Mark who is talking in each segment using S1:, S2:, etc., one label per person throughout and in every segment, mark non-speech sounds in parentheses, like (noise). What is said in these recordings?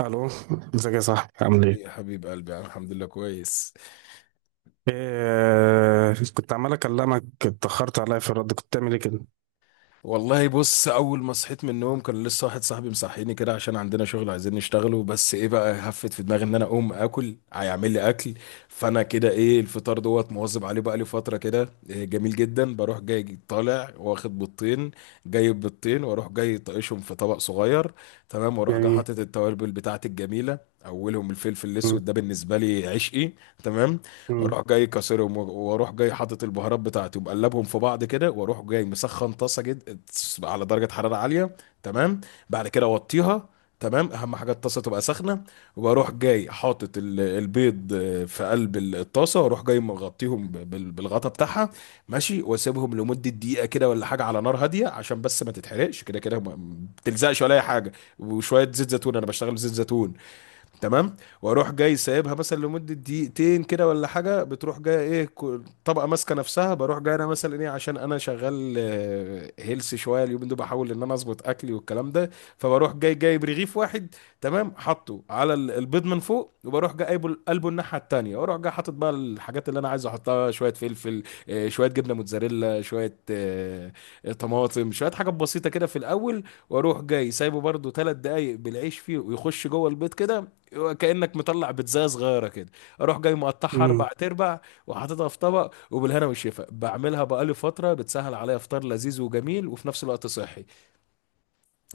S1: الو، ازيك يا صاحبي؟ عامل
S2: ايه يا
S1: ايه؟
S2: حبيب قلبي، انا الحمد لله كويس.
S1: إيه، كنت عمال اكلمك، اتاخرت عليا في الرد. كنت بتعمل ايه كده؟
S2: والله بص، اول ما صحيت من النوم كان لسه واحد صاحبي مصحيني كده، عشان عندنا شغل عايزين نشتغله. بس ايه بقى، هفت في دماغي ان انا اقوم اكل، هيعمل لي اكل. فانا كده ايه، الفطار دوت مواظب عليه بقى لي فتره كده. إيه جميل جدا، بروح جاي طالع واخد بيضتين. جايب بيضتين واروح جاي طايشهم في طبق صغير. تمام. واروح جاي
S1: جميل.
S2: حاطط التوابل بتاعتي الجميله. اولهم الفلفل
S1: مم،
S2: الاسود، ده بالنسبه لي عشقي. تمام.
S1: مم،
S2: اروح جاي كسرهم واروح جاي حاطط البهارات بتاعتي ومقلبهم في بعض كده، واروح جاي مسخن طاسه جد على درجه حراره عاليه. تمام. بعد كده اوطيها. تمام، اهم حاجه الطاسه تبقى سخنه. وبروح جاي حاطط البيض في قلب الطاسه، واروح جاي مغطيهم بالغطا بتاعها. ماشي، واسيبهم لمده دقيقه كده ولا حاجه على نار هاديه، عشان بس ما تتحرقش، كده كده ما بتلزقش ولا اي حاجه. وشويه زيت زيتون، انا بشتغل بزيت زيتون. تمام. واروح جاي سايبها مثلا لمده دقيقتين كده ولا حاجه، بتروح جايه ايه طبقه ماسكه نفسها. بروح جاي انا مثلا ايه، عشان انا شغال هيلث شويه اليومين دول، بحاول ان انا اظبط اكلي والكلام ده. فبروح جاي جايب رغيف واحد. تمام، حاطه على البيض من فوق، وبروح جاي قلبه قلبه الناحيه التانيه، واروح جاي حاطط بقى الحاجات اللي انا عايز احطها، شويه فلفل، شويه جبنه موتزاريلا، شويه طماطم، شويه حاجات بسيطه كده في الاول. واروح جاي سايبه برده 3 دقايق بالعيش فيه ويخش جوه البيض كده، كأنك مطلع بيتزاية صغيرة كده. اروح جاي مقطعها
S1: مم.
S2: 4 تربع، وحاططها في طبق وبالهنا والشفا. بعملها بقالي فترة، بتسهل عليا فطار لذيذ وجميل وفي نفس الوقت صحي.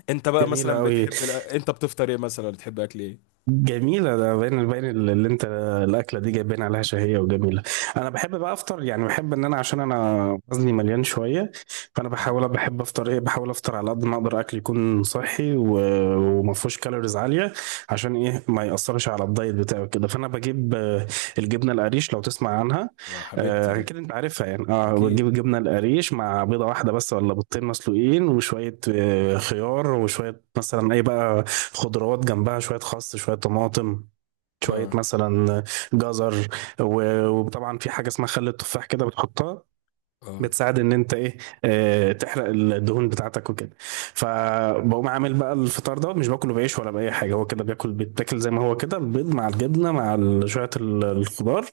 S2: انت بقى
S1: جميلة
S2: مثلا
S1: أوي.
S2: بتحب انت بتفطر ايه؟ مثلا بتحب اكل ايه؟
S1: جميلة، ده باين اللي أنت، الأكلة دي جايبين عليها شهية وجميلة. أنا بحب بقى أفطر، يعني بحب إن أنا، عشان أنا وزني مليان شوية، فأنا
S2: اه.
S1: بحاول، بحب أفطر، بحاول أفطر على قد ما أقدر، أكل يكون صحي وما فيهوش كالوريز عالية. عشان إيه ما يأثرش على الدايت بتاعي كده. فأنا بجيب الجبنة القريش، لو تسمع عنها.
S2: آه، حبيبتي دي.
S1: اكيد انت عارفها، يعني اه، بتجيب
S2: اكيد.
S1: الجبنه القريش مع بيضه واحده بس، ولا بيضتين مسلوقين، وشويه خيار، وشويه مثلا اي بقى، خضروات جنبها، شويه خس، شويه طماطم، شويه
S2: اه،
S1: مثلا جزر. وطبعا في حاجه اسمها خل التفاح كده بتحطها،
S2: اه،
S1: بتساعد ان انت ايه، آه، تحرق الدهون بتاعتك وكده. فبقوم عامل بقى الفطار دوت، مش باكله بعيش ولا باي حاجه، هو كده بياكل، بيتاكل زي ما هو كده، البيض مع الجبنه مع شويه الخضار،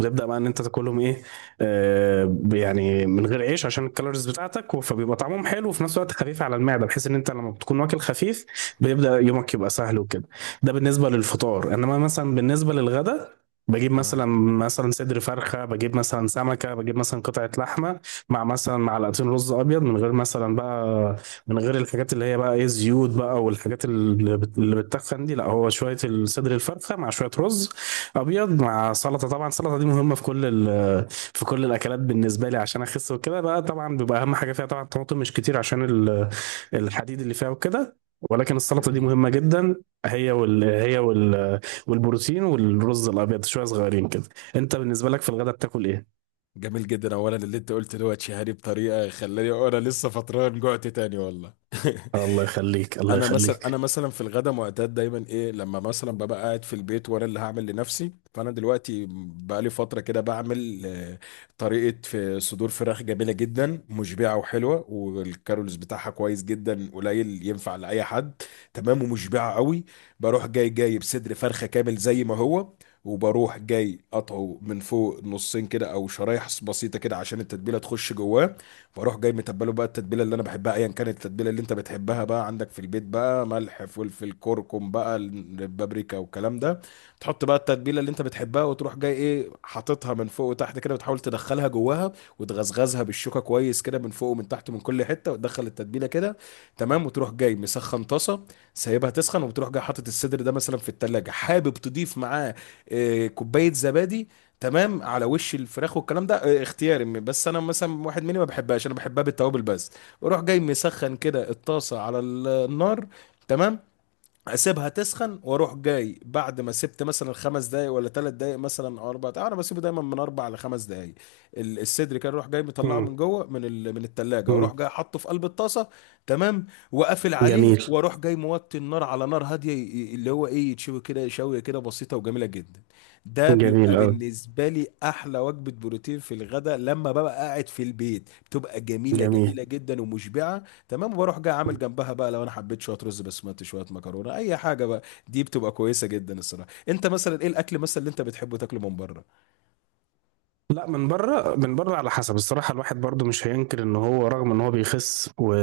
S1: وتبدا بقى ان انت تاكلهم ايه، آه، يعني من غير عيش عشان الكالوريز بتاعتك، فبيبقى طعمهم حلو، وفي نفس الوقت خفيف على المعده، بحيث ان انت لما بتكون واكل خفيف بيبدا يومك يبقى سهل وكده. ده بالنسبه للفطار. انما مثلا بالنسبه للغدا، بجيب
S2: اه.
S1: مثلا، مثلا صدر فرخه، بجيب مثلا سمكه، بجيب مثلا قطعه لحمه، مع مثلا معلقتين رز ابيض، من غير مثلا بقى، من غير الحاجات اللي هي بقى ايه، زيوت بقى، والحاجات اللي بتتخن دي، لا، هو شويه الصدر الفرخه مع شويه رز ابيض، مع سلطه. طبعا السلطه دي مهمه في كل في كل الاكلات بالنسبه لي، عشان اخس وكده بقى. طبعا بيبقى اهم حاجه فيها طبعا الطماطم، مش كتير، عشان الحديد اللي فيها وكده. ولكن السلطه دي
S2: جميل.
S1: مهمه جدا. هي وال والبروتين والرز الابيض شويه صغيرين كده. انت بالنسبه لك في الغداء بتاكل ايه؟
S2: جميل جدا، اولا اللي انت قلت دوت شهري بطريقة، خلاني انا لسه فطران جوعت تاني والله. (laughs)
S1: الله يخليك، الله
S2: انا مثلا انا
S1: يخليك.
S2: مثلا في الغدا معتاد دايما ايه، لما مثلا ببقى قاعد في البيت وانا اللي هعمل لنفسي. فانا دلوقتي بقالي فتره كده بعمل طريقه في صدور فراخ جميله جدا، مشبعه وحلوه، والكارولز بتاعها كويس جدا قليل، ينفع لاي حد. تمام، ومشبعه قوي. بروح جاي جايب صدر فرخه كامل زي ما هو، وبروح جاي قطعه من فوق نصين كده او شرايح بسيطه كده، عشان التتبيله تخش جواه. فاروح جاي متبله بقى، التتبيله اللي انا بحبها ايا كانت، التتبيله اللي انت بتحبها بقى عندك في البيت، بقى ملح، فلفل، كركم بقى، البابريكا والكلام ده. تحط بقى التتبيله اللي انت بتحبها، وتروح جاي ايه، حاططها من فوق وتحت كده، بتحاول تدخلها جواها، وتغزغزها بالشوكه كويس كده من فوق ومن تحت من كل حته، وتدخل التتبيله كده. تمام، وتروح جاي مسخن طاسه، سايبها تسخن، وبتروح جاي حاطط الصدر ده مثلا في التلاجة، حابب تضيف معاه كوبايه زبادي. تمام، على وش الفراخ والكلام ده، اختياري. بس انا مثلا واحد مني ما بحبهاش، انا بحبها بالتوابل بس. بروح جاي مسخن كده الطاسه على النار. تمام، اسيبها تسخن، واروح جاي بعد ما سبت مثلا 5 دقايق ولا 3 دقايق مثلا او 4 دقايق، انا بسيبه دايما من اربع لخمس دقايق. الصدر كان اروح جاي مطلعه
S1: مم.
S2: من جوه من من الثلاجه،
S1: مم.
S2: واروح جاي حاطه في قلب الطاسه. تمام، وقافل عليه،
S1: جميل.
S2: واروح جاي موطي النار على نار هاديه، اللي هو ايه، يتشوي كده شويه كده بسيطه وجميله جدا. ده
S1: جميل
S2: بيبقى
S1: أوي.
S2: بالنسبه لي احلى وجبه بروتين في الغداء، لما ببقى قاعد في البيت بتبقى جميله
S1: جميل.
S2: جميله جدا ومشبعه. تمام، وبروح جاي عامل جنبها بقى، لو انا حبيت شويه رز بسمتي، شويه مكرونه، اي حاجه بقى. دي بتبقى كويسه جدا الصراحه. انت مثلا ايه الاكل مثلا اللي انت بتحبه تاكله من بره؟
S1: لا، من بره، من بره على حسب. الصراحه الواحد برضو مش هينكر ان هو رغم ان هو بيخس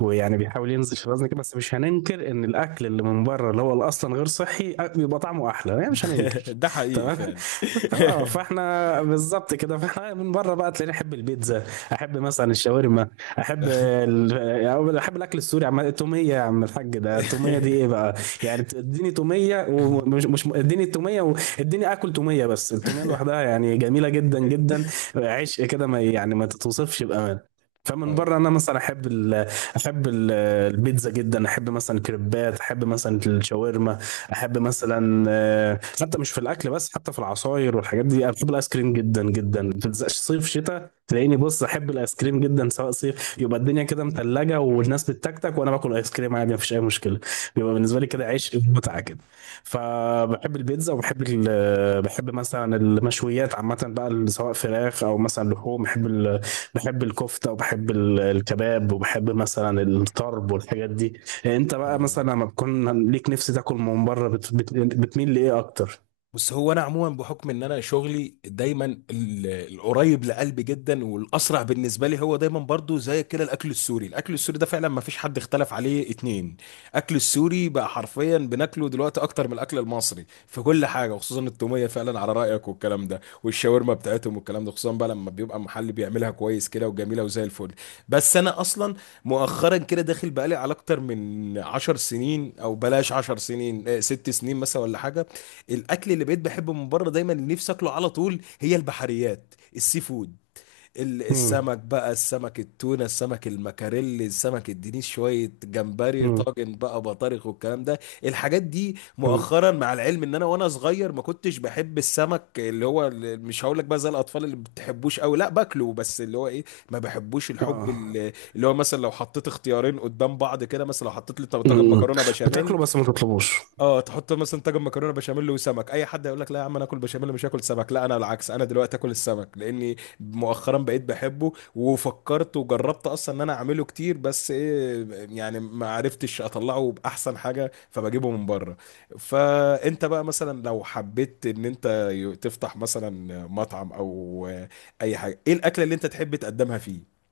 S1: ويعني بيحاول ينزل في الوزن كده، بس مش هننكر ان الاكل اللي من بره، اللي هو اللي اصلا غير صحي، بيبقى طعمه احلى، يعني مش
S2: (laughs)
S1: هننكر.
S2: ده حقيقي
S1: تمام (laughs)
S2: فعلا.
S1: اه، فاحنا بالظبط كده. فاحنا من بره بقى تلاقيني احب البيتزا، احب مثلا الشاورما، احب يعني احب الاكل السوري. عم التوميه، يا عم الحاج، ده التوميه دي ايه بقى! يعني اديني توميه، ومش مش اديني التوميه، اديني اكل توميه بس، التوميه
S2: (laughs)
S1: لوحدها يعني جميله جدا جدا، عشق كده، ما يعني ما تتوصفش بامان. فمن
S2: اه.
S1: بره انا مثلا احب احب ال- البيتزا جدا، احب مثلا الكريبات، احب مثلا الشاورما، احب مثلا حتى مش في الاكل بس، حتى في العصاير والحاجات دي، انا بحب الايس كريم جدا جدا، ما بتلزقش صيف شتاء، تلاقيني بص، احب الايس كريم جدا، سواء صيف، يبقى الدنيا كده متلجه والناس بتتكتك وانا باكل ايس كريم عادي، مفيش اي مشكله. بيبقى بالنسبه لي كده عيش متعه كده. فبحب البيتزا، وبحب بحب مثلا المشويات عامة بقى، سواء فراخ أو مثلا لحوم. بحب بحب الكفتة، وبحب الكباب، وبحب مثلا الطرب والحاجات دي. أنت بقى
S2: آه.
S1: مثلا لما بتكون ليك نفس تاكل من بره، بتميل لإيه أكتر؟
S2: بس هو انا عموما بحكم ان انا شغلي دايما، ال- القريب لقلبي جدا والاسرع بالنسبه لي هو دايما برضو زي كده الاكل السوري. الاكل السوري ده فعلا ما فيش حد اختلف عليه اتنين. اكل السوري بقى حرفيا بناكله دلوقتي اكتر من الاكل المصري في كل حاجه، وخصوصا التوميه فعلا على رايك والكلام ده، والشاورما بتاعتهم والكلام ده، خصوصا بقى لما بيبقى محل بيعملها كويس كده وجميله وزي الفل. بس انا اصلا مؤخرا كده داخل بقالي على اكتر من 10 سنين، او بلاش 10 سنين، 6 سنين مثلا ولا حاجه. الاكل اللي بقيت بحبه من بره دايما، اللي نفسي اكله على طول هي البحريات، السي فود،
S1: مم.
S2: السمك بقى، السمك التونه، السمك المكاريلي، السمك الدنيس، شويه جمبري،
S1: مم.
S2: طاجن بقى بطارخ والكلام ده. الحاجات دي
S1: مم.
S2: مؤخرا، مع العلم ان انا وانا صغير ما كنتش بحب السمك، اللي هو اللي مش هقول لك بقى زي الاطفال اللي ما بتحبوش قوي لا، باكله بس اللي هو ايه، ما بحبوش الحب،
S1: آه.
S2: اللي هو مثلا لو حطيت اختيارين قدام بعض كده، مثلا لو حطيت لي طاجن
S1: مم.
S2: مكرونه بشاميل.
S1: بتاكله بس ما تطلبوش.
S2: اه، تحط مثلا طاجن مكرونه بشاميل وسمك، اي حد يقول لك لا يا عم انا اكل بشاميل مش هاكل سمك، لا انا العكس، انا دلوقتي اكل السمك لاني مؤخرا بقيت بحبه وفكرت وجربت اصلا ان انا اعمله كتير، بس ايه يعني ما عرفتش اطلعه باحسن حاجه فبجيبه من بره. فانت بقى مثلا لو حبيت ان انت تفتح مثلا مطعم او اي حاجه، ايه الاكله اللي انت تحب تقدمها فيه؟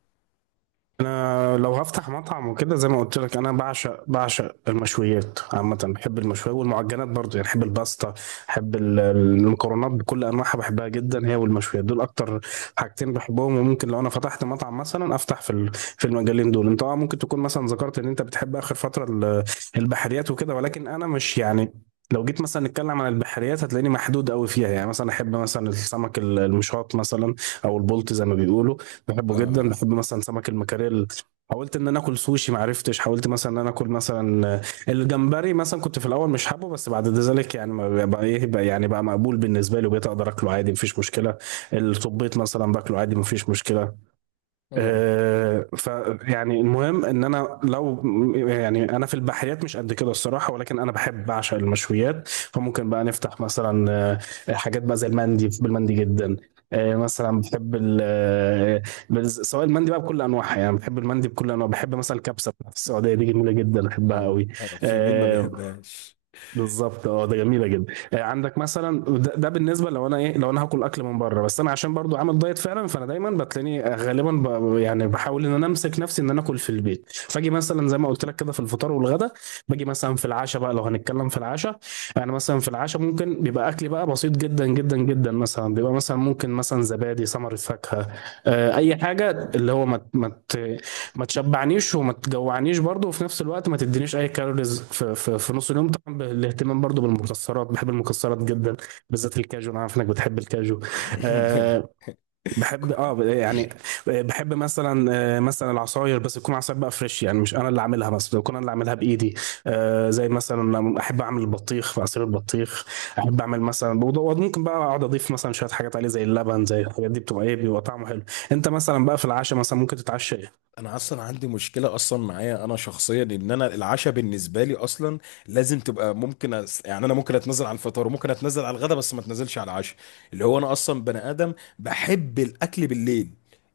S1: انا لو هفتح مطعم وكده، زي ما قلت لك، انا بعشق المشويات عامه، بحب المشويات والمعجنات برضو، يعني بحب الباستا، بحب المكرونات بكل انواعها، بحبها جدا، هي والمشويات دول اكتر حاجتين بحبهم. وممكن لو انا فتحت مطعم مثلا افتح في في المجالين دول. انت اه ممكن تكون مثلا ذكرت ان انت بتحب اخر فتره البحريات وكده، ولكن انا مش يعني، لو جيت مثلا نتكلم عن البحريات هتلاقيني محدود قوي فيها، يعني مثلا احب مثلا السمك المشاط مثلا، او البلطي زي ما بيقولوا، بحبه جدا.
S2: اه،
S1: بحب مثلا سمك المكاريل. حاولت ان انا اكل سوشي ما عرفتش. حاولت مثلا ان انا اكل مثلا الجمبري مثلا، كنت في الاول مش حابه، بس بعد ذلك يعني ما بقى ايه بقى، يعني بقى مقبول بالنسبه لي، وبقيت اقدر اكله عادي مفيش مشكله. الطبيط مثلا باكله عادي مفيش مشكله.
S2: اه،
S1: آه، فيعني المهم ان انا لو، يعني انا في البحريات مش قد كده الصراحه، ولكن انا بحب، بعشق المشويات، فممكن بقى نفتح مثلا حاجات بقى زي المندي، بحب المندي جدا. مثلا بحب سواء المندي بقى بكل انواعها، يعني بحب المندي بكل انواع. بحب مثلا الكبسه بتاعت السعوديه دي، جميله جدا، بحبها
S2: اه.
S1: قوي.
S2: آه، في مين ما بيحبهاش؟
S1: بالظبط، اه، ده جميله جدا. آه، عندك مثلا ده بالنسبه لو انا ايه، لو انا هاكل اكل من بره. بس انا عشان برضو عامل دايت فعلا، فانا دايما بتلاقيني آه، غالبا يعني بحاول ان انا امسك نفسي ان انا اكل في البيت. فاجي مثلا زي ما قلت لك كده في الفطار والغدا. باجي مثلا في العشاء بقى، لو هنتكلم في العشاء. انا مثلا في العشاء ممكن بيبقى اكلي بقى بسيط جدا جدا جدا، مثلا بيبقى مثلا ممكن مثلا زبادي، ثمر الفاكهه، اي حاجه اللي هو ما تشبعنيش وما تجوعنيش برضو، وفي نفس الوقت ما تدينيش اي كالوريز في نص اليوم. طبعا بالاهتمام برضو بالمكسرات، بحب المكسرات جدا، بالذات الكاجو، انا عارف انك بتحب الكاجو. أه، بحب اه
S2: (laughs)
S1: يعني بحب مثلا مثلا العصاير، بس تكون عصاير بقى فريش، يعني مش انا اللي عاملها، مثلا تكون انا اللي عاملها بايدي. أه، زي مثلا احب اعمل البطيخ في عصير البطيخ. احب اعمل مثلا ممكن بقى اقعد اضيف مثلا شويه حاجات عليه زي اللبن، زي الحاجات دي، بتبقى ايه، بيبقى طعمه حلو. انت مثلا بقى في العشاء مثلا ممكن تتعشى
S2: انا اصلا عندي مشكله، اصلا معايا انا شخصيا، ان انا العشاء بالنسبه لي اصلا لازم تبقى ممكن يعني، انا ممكن اتنزل على الفطار، وممكن اتنزل على الغداء، بس ما اتنزلش على العشاء. اللي هو انا اصلا بني ادم بحب الاكل بالليل.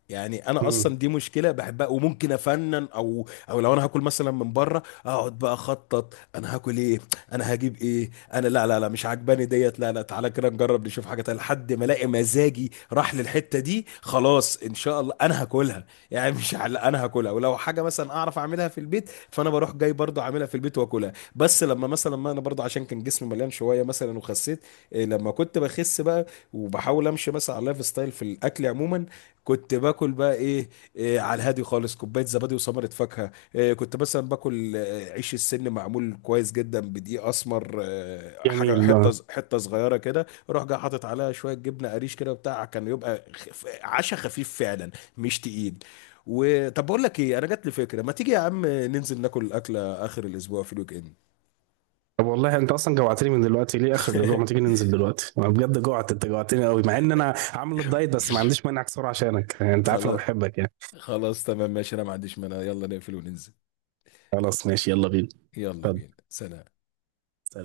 S2: يعني انا
S1: ايه؟
S2: اصلا دي مشكله بحبها، وممكن افنن، او لو انا هاكل مثلا من بره، اقعد بقى اخطط انا هاكل ايه، انا هجيب ايه، انا لا، لا، لا، مش عجباني ديت، لا، لا، تعالى كده نجرب نشوف حاجه تانية، لحد ما الاقي مزاجي راح للحته دي، خلاص ان شاء الله انا هاكلها. يعني مش على انا هاكلها، ولو حاجه مثلا اعرف اعملها في البيت فانا بروح جاي برضو اعملها في البيت واكلها، بس لما مثلا، ما انا برضو عشان كان جسمي مليان شويه مثلا وخسيت. إيه، لما كنت بخس بقى وبحاول امشي مثلا على اللايف ستايل في الاكل عموما، كنت باكل بقى ايه، إيه على الهادي خالص، كوبايه زبادي وثمره فاكهه، إيه كنت مثلا باكل عيش السن، معمول كويس جدا بدقيق اسمر، حاجه
S1: جميل،
S2: حته
S1: اه.
S2: حته صغيره كده، اروح جاي حاطط عليها شويه جبنه قريش كده وبتاع، كان يبقى عشا خفيف فعلا. مش تقيل. وطب بقول لك ايه، انا جات لي فكره، ما تيجي يا عم ننزل ناكل اكله اخر الاسبوع في الويك اند؟
S1: طب والله انت اصلا جوعتني من دلوقتي، ليه اخر الاسبوع؟ ما تيجي
S2: (laughs)
S1: ننزل دلوقتي، انا بجد جوعت، انت جوعتني قوي، مع ان انا عامل الدايت، بس ما عنديش مانع اكسره عشانك، يعني انت عارف انا
S2: خلاص،
S1: بحبك يعني.
S2: خلاص تمام ماشي، انا ما عنديش مانع، يلا نقفل وننزل.
S1: خلاص ماشي، يلا بينا.
S2: يلا
S1: اتفضل،
S2: بينا، سلام.
S1: سلام.